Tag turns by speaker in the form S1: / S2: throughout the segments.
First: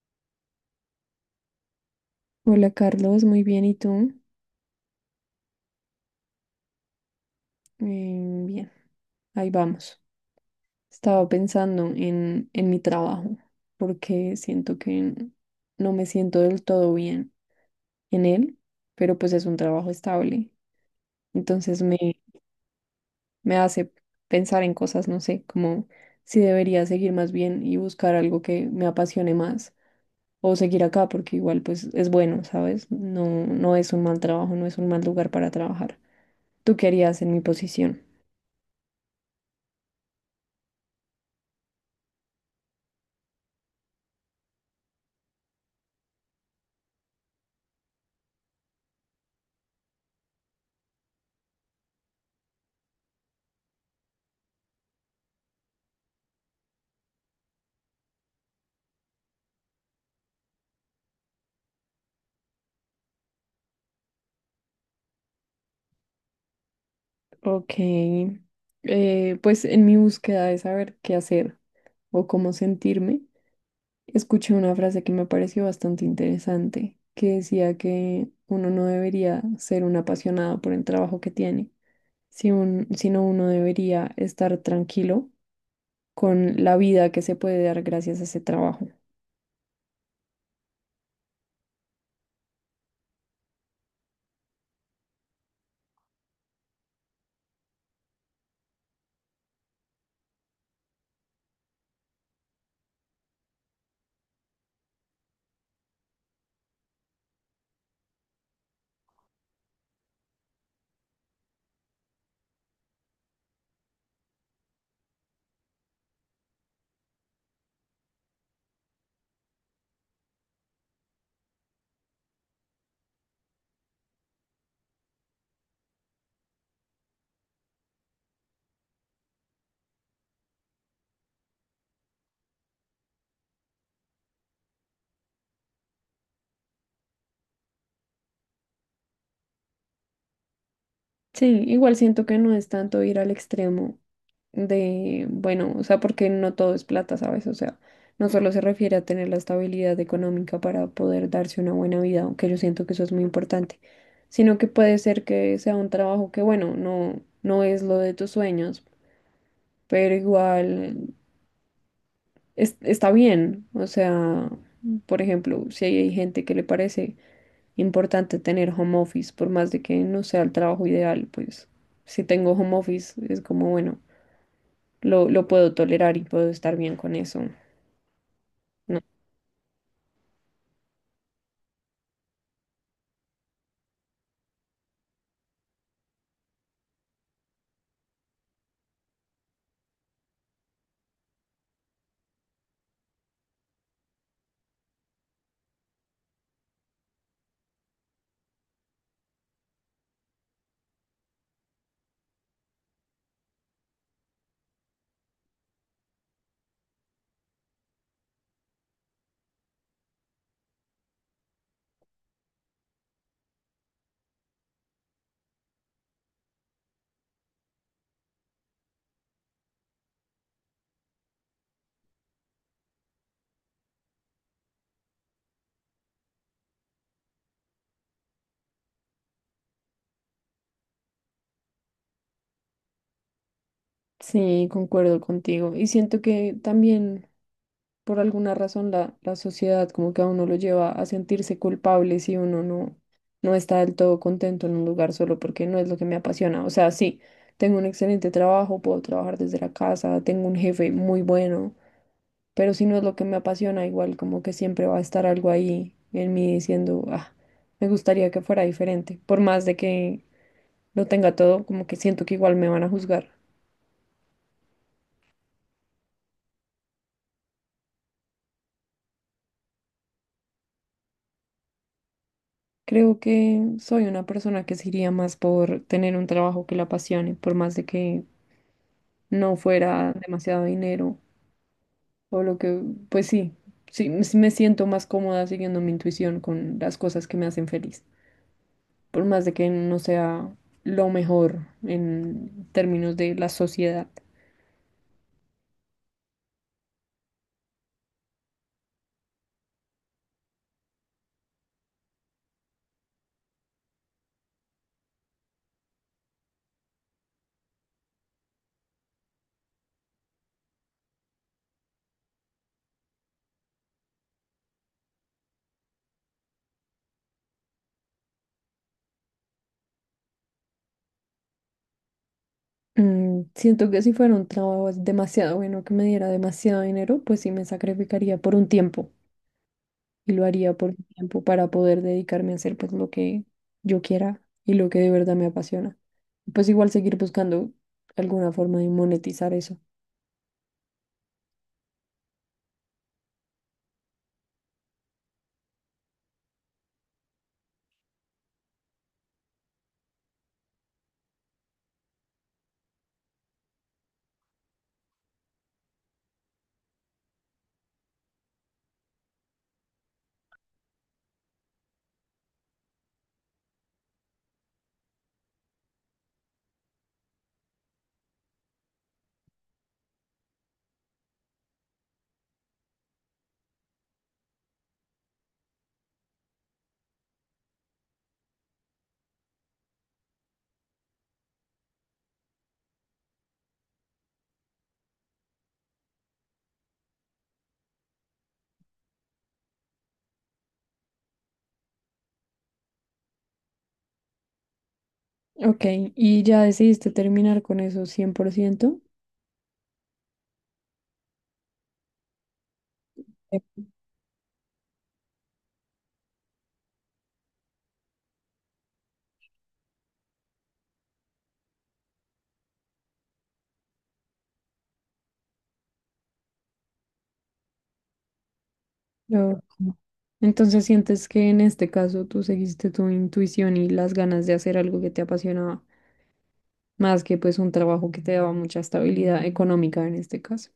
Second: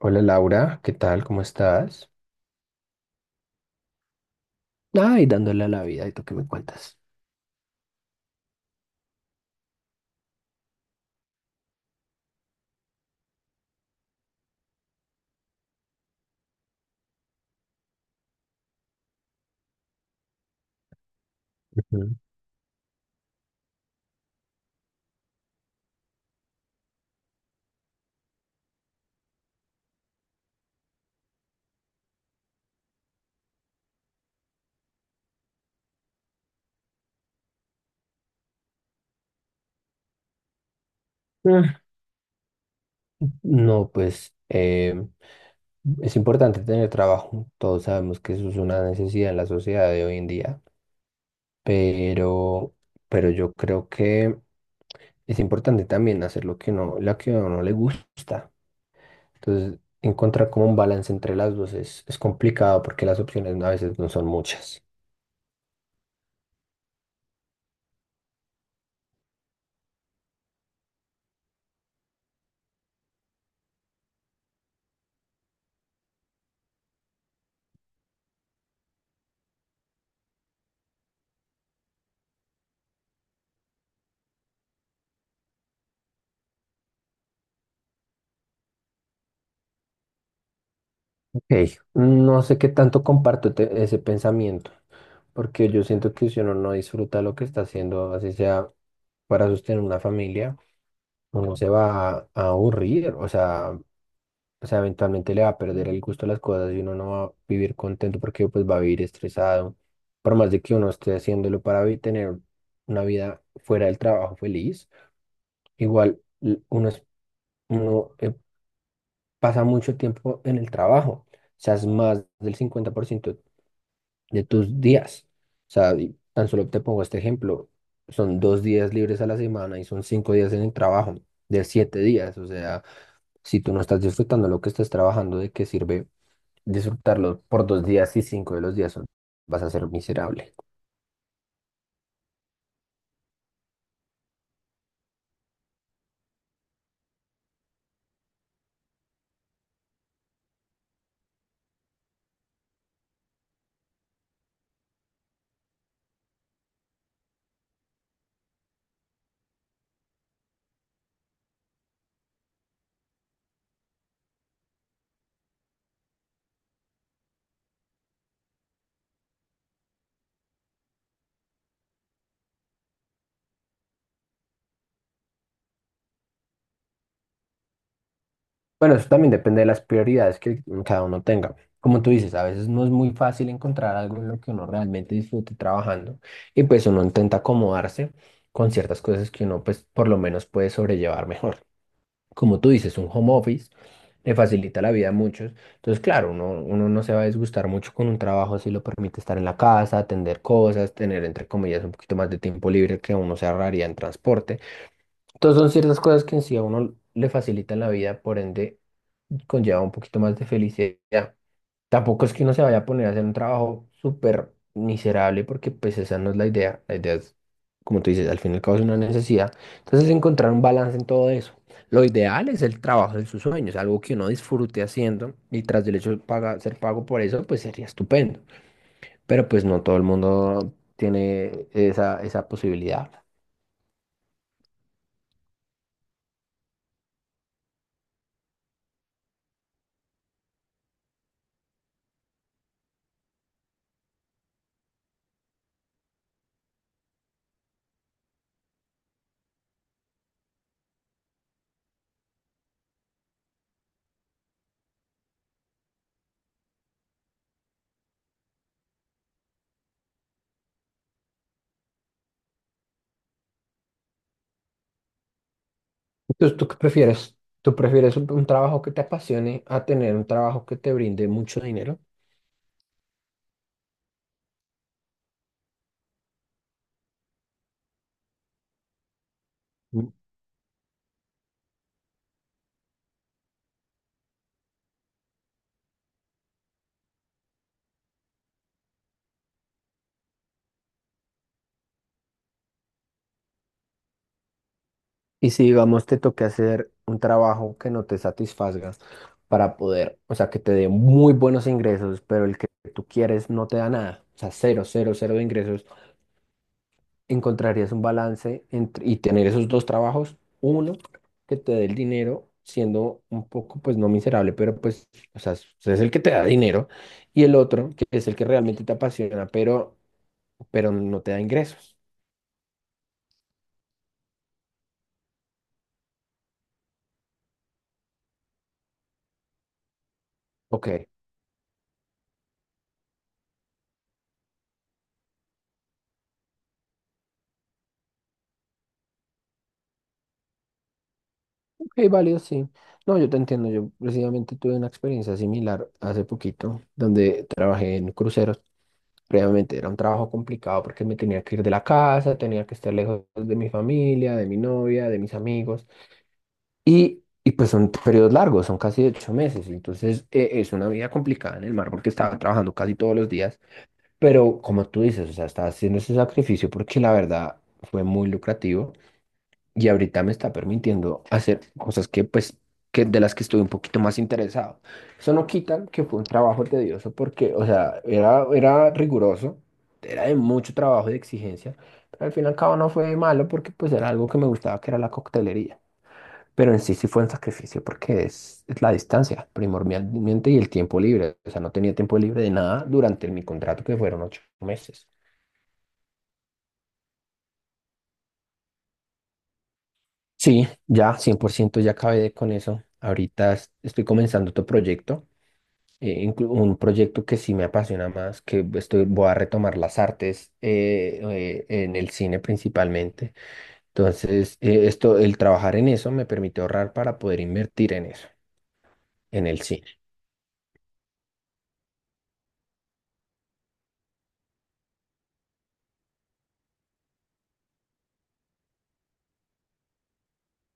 S1: Hola Laura, ¿qué tal? ¿Cómo estás?
S2: Hola Carlos, muy bien, ¿y tú?
S1: Ay, dándole a la vida, ¿y tú qué me cuentas?
S2: Bien, ahí vamos. Estaba pensando en mi trabajo porque siento que no me siento del todo bien en él, pero pues es un trabajo estable. Entonces
S1: Ujú.
S2: me hace pensar en cosas, no sé, como si debería seguir más bien y buscar algo que me apasione más o seguir acá porque igual pues es bueno, ¿sabes? No es un mal trabajo, no es un mal lugar para trabajar. ¿Tú qué harías en mi posición?
S1: Ah. No, pues es importante tener trabajo. Todos sabemos que eso es una necesidad en la sociedad de hoy en día, pero, pero yo creo que es importante también hacer lo que no, la que a uno le gusta. Entonces, encontrar como un balance entre las dos es complicado porque las opciones a veces no son muchas.
S2: Ok, pues en mi búsqueda de saber qué hacer o cómo sentirme, escuché una frase que me pareció bastante interesante, que decía que uno no debería ser un apasionado por el trabajo que tiene, si un- sino uno debería estar tranquilo con la vida que se puede dar gracias a ese trabajo.
S1: Ok, no sé qué tanto comparto ese pensamiento porque yo siento que si uno no disfruta lo que está haciendo, así sea para sostener una familia, uno se va a aburrir, o sea, eventualmente le va a perder el gusto a las cosas y uno no va a vivir contento porque pues va a vivir estresado, por más de que uno esté haciéndolo para tener una vida fuera del trabajo feliz, igual uno pasa mucho tiempo en el trabajo, o sea, es más del 50% de tus días. O sea, y tan solo te pongo este ejemplo. Son 2 días libres a la semana y son 5 días en el trabajo, de 7 días. O sea, si tú no estás disfrutando lo que estás trabajando, ¿de qué sirve disfrutarlo por 2 días y 5 de los días? Vas a ser miserable.
S2: Sí, igual siento que no es tanto ir al extremo de, bueno, o sea, porque no todo es plata, ¿sabes? O sea, no solo se refiere a tener la estabilidad económica para poder darse una buena vida, aunque yo siento que eso es muy importante, sino que puede ser que sea un trabajo que, bueno, no es lo de tus sueños, pero igual está bien. O sea, por ejemplo, si hay gente que le parece importante tener home office, por más de que no sea el trabajo ideal, pues si tengo home office es como, bueno, lo puedo tolerar y puedo estar bien con eso.
S1: Bueno,
S2: ¿No?
S1: eso también depende de las prioridades que cada uno tenga. Como tú dices, a veces no es muy fácil encontrar algo en lo que uno realmente disfrute trabajando y pues uno intenta acomodarse con ciertas cosas que uno pues por lo menos puede sobrellevar mejor. Como tú dices, un home office le facilita la vida a muchos. Entonces, claro, uno no se va a disgustar mucho con un trabajo si lo permite estar en la casa, atender cosas, tener, entre comillas, un poquito más de tiempo libre que uno se ahorraría en transporte. Entonces, son ciertas cosas que en sí a uno le facilitan la vida, por ende, conlleva un poquito más de felicidad. Tampoco es que uno se vaya a poner a hacer un trabajo súper miserable porque pues esa no es la idea. La idea es, como tú dices, al fin y al cabo es una necesidad. Entonces encontrar un balance en todo eso. Lo ideal es el trabajo de sus sueños, algo que uno disfrute haciendo y tras del hecho de ser pago por eso, pues sería estupendo. Pero pues no todo el mundo tiene esa posibilidad.
S2: Sí, concuerdo contigo. Y siento que también por alguna razón la sociedad como que a uno lo lleva a sentirse culpable si uno no, no está del todo contento en un lugar solo porque no es lo que me apasiona. O sea, sí, tengo un excelente trabajo, puedo trabajar desde la casa, tengo un jefe muy bueno, pero si no es lo que me apasiona, igual como que siempre va a estar algo ahí en mí diciendo, ah, me gustaría que fuera diferente, por más de que lo tenga todo, como que siento que igual me van a juzgar.
S1: Entonces, ¿tú qué prefieres? ¿Tú prefieres un trabajo que te apasione a tener un trabajo que te brinde mucho dinero?
S2: Creo que soy una persona que se iría más por tener un trabajo que la apasione, por más de que no fuera demasiado dinero o lo que, pues sí, me siento más cómoda siguiendo mi intuición con las cosas que me hacen feliz, por más de que no sea lo mejor en términos de la sociedad.
S1: Y si, digamos, te toque hacer un trabajo que no te satisfaga para poder, o sea, que te dé muy buenos ingresos, pero el que tú quieres no te da nada, o sea, cero, cero, cero de ingresos, ¿encontrarías un balance entre, y tener esos dos trabajos? Uno, que te dé el dinero siendo un poco, pues no miserable, pero pues, o sea, es el que te da dinero, y el otro, que es el que realmente te apasiona, pero no te da ingresos.
S2: Mm, siento que si fuera un trabajo demasiado bueno que me diera demasiado dinero, pues sí me sacrificaría por un tiempo y lo haría
S1: Ok.
S2: por un tiempo para poder dedicarme a hacer pues lo que yo quiera y lo que de verdad me apasiona. Pues igual seguir buscando alguna forma de monetizar eso.
S1: Sí, válido, sí. No, yo te entiendo. Yo precisamente tuve una experiencia similar hace poquito, donde trabajé en cruceros. Previamente era un trabajo complicado porque me tenía que ir de la casa, tenía que estar lejos de mi familia, de mi novia, de mis amigos. Y pues son periodos largos, son casi 8 meses. Entonces es una vida complicada en el mar porque estaba trabajando casi todos los días. Pero como tú dices, o sea, estaba haciendo ese sacrificio porque la verdad fue muy lucrativo y ahorita me está permitiendo hacer cosas que pues que de las que estuve un poquito más interesado. Eso no quita que fue un trabajo tedioso porque, o sea, era riguroso, era de mucho trabajo y de exigencia, pero al fin y al cabo no fue malo porque pues era algo que me gustaba, que era la coctelería. Pero en sí sí fue un sacrificio porque es la distancia primordialmente y el tiempo libre. O sea, no tenía tiempo libre de nada durante mi contrato que fueron 8 meses.
S2: Ok, ¿y ya decidiste terminar con eso 100%?
S1: Sí, ya, 100% ya acabé con eso. Ahorita
S2: Eh,
S1: estoy comenzando otro proyecto, un proyecto que sí me apasiona más, que estoy, voy a retomar las artes en el cine principalmente. Entonces, esto, el trabajar en eso me permite ahorrar para poder invertir en eso, en el
S2: Ok.
S1: cine.
S2: Entonces sientes que en este caso tú seguiste tu intuición y las ganas de hacer algo que te apasionaba, más que pues un trabajo que te daba mucha estabilidad económica en este caso.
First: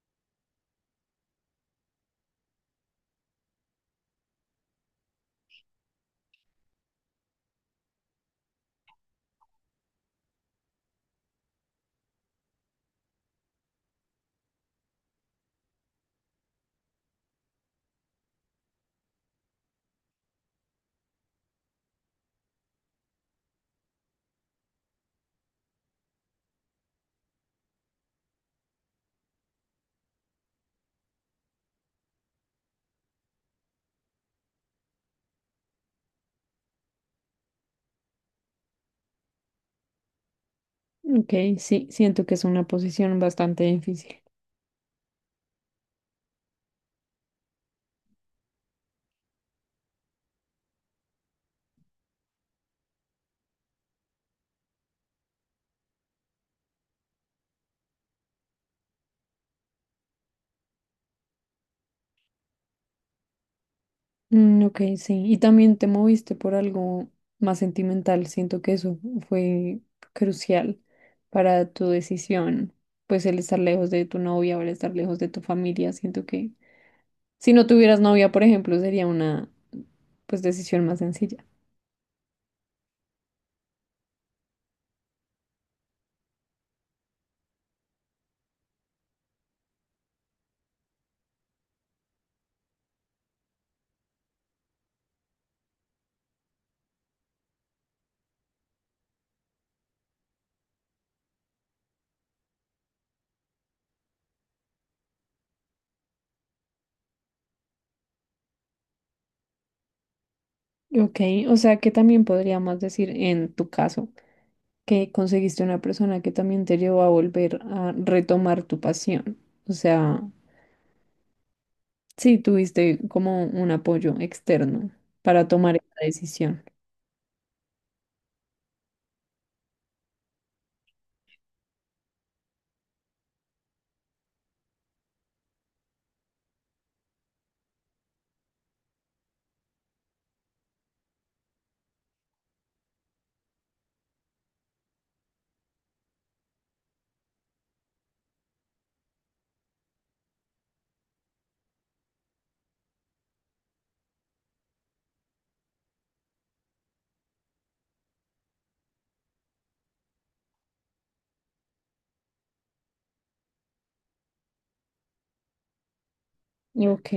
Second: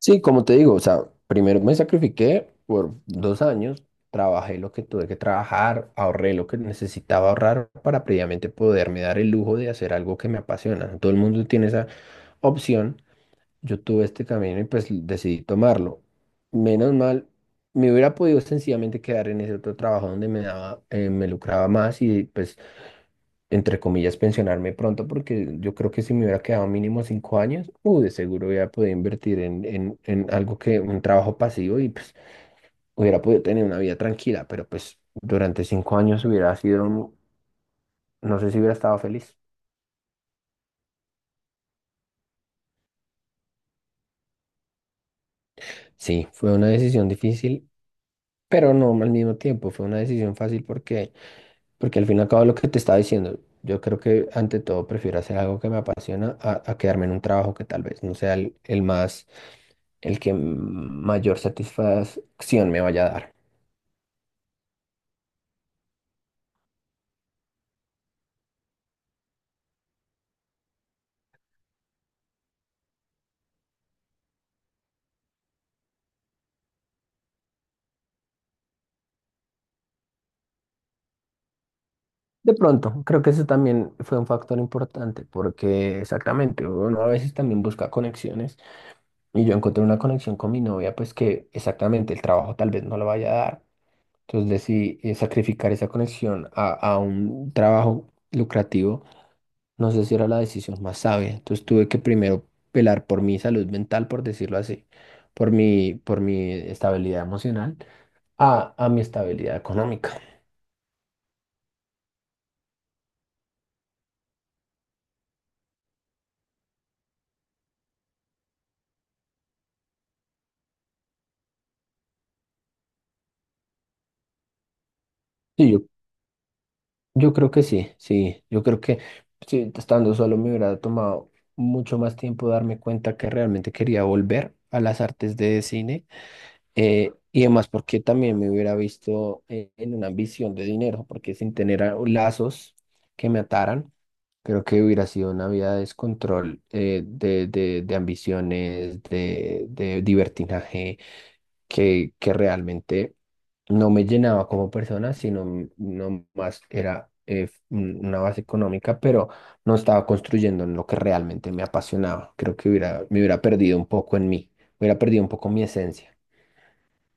S1: Sí, como te digo, o sea, primero me sacrifiqué por 2 años, trabajé lo que tuve que trabajar, ahorré lo que necesitaba ahorrar para previamente poderme dar el lujo de hacer algo que me apasiona. Todo el mundo tiene esa opción. Yo tuve este camino y pues decidí tomarlo. Menos mal, me hubiera podido sencillamente quedar en ese otro trabajo donde me daba, me lucraba más y pues entre comillas, pensionarme pronto, porque yo creo que si me hubiera quedado mínimo 5 años, de seguro hubiera podido invertir en algo que, un trabajo pasivo y pues hubiera podido tener una vida tranquila, pero pues durante 5 años hubiera sido, no sé si hubiera estado feliz.
S2: Ok, sí, siento que es una posición bastante difícil.
S1: Sí, fue una decisión difícil, pero no al mismo tiempo, fue una decisión fácil porque al fin y al cabo lo que te estaba diciendo, yo creo que ante todo prefiero hacer algo que me apasiona a quedarme en un trabajo que tal vez no sea el más, el que mayor satisfacción me vaya a dar.
S2: Mm, ok, sí. Y también te moviste por algo más sentimental. Siento que eso fue crucial para tu decisión. Pues el estar lejos de tu novia o el estar lejos de tu familia. Siento que si no tuvieras novia, por ejemplo, sería una pues decisión más sencilla.
S1: De pronto, creo que eso también fue un factor importante porque exactamente, uno a veces también busca conexiones y yo encontré una conexión con mi novia, pues que exactamente el trabajo tal vez no lo vaya a dar. Entonces decidí sacrificar esa conexión a un trabajo lucrativo. No sé si era la decisión más sabia. Entonces tuve que primero velar por mi salud mental, por decirlo así, por mi estabilidad emocional, a mi estabilidad económica.
S2: Ok, o sea que también podríamos decir en tu caso que conseguiste una persona que también te llevó a volver a retomar tu pasión. O sea, sí, tuviste como un apoyo externo para
S1: Sí,
S2: tomar
S1: yo,
S2: esa decisión.
S1: yo creo que sí, sí. Yo creo que sí, estando solo me hubiera tomado mucho más tiempo darme cuenta que realmente quería volver a las artes de cine. Y además porque también me hubiera visto en una ambición de dinero, porque sin tener lazos que me ataran, creo que hubiera sido una vida de descontrol, de ambiciones, de libertinaje, que realmente no me llenaba como persona, sino no más era una base económica, pero no estaba construyendo en lo que realmente me apasionaba. Creo que me hubiera perdido un poco en mí, hubiera perdido un poco mi esencia.
S2: Ok,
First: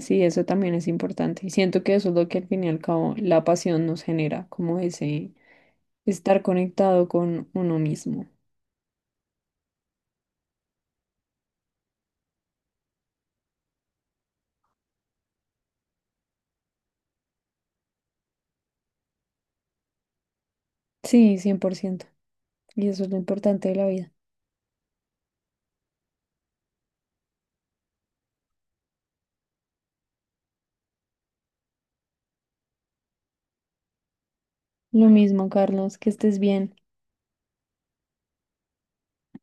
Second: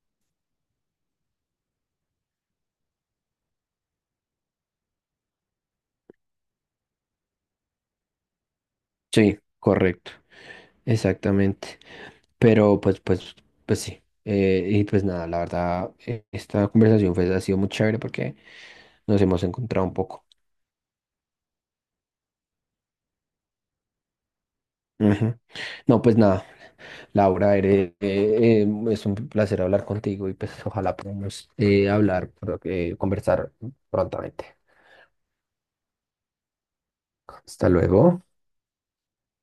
S2: sí, eso también es importante. Y siento que eso es lo que al fin y al cabo la pasión nos genera, como ese estar conectado con uno mismo.
S1: Sí, correcto, exactamente. Pero pues sí. Y pues nada, la verdad, esta conversación ha sido muy chévere porque nos hemos encontrado un poco.
S2: Sí, cien por ciento. Y eso es lo importante de la vida.
S1: Ujú. No, pues nada, Laura, es un placer hablar contigo y pues ojalá podamos hablar, conversar prontamente.
S2: Lo mismo, Carlos, que estés bien.
S1: Hasta luego.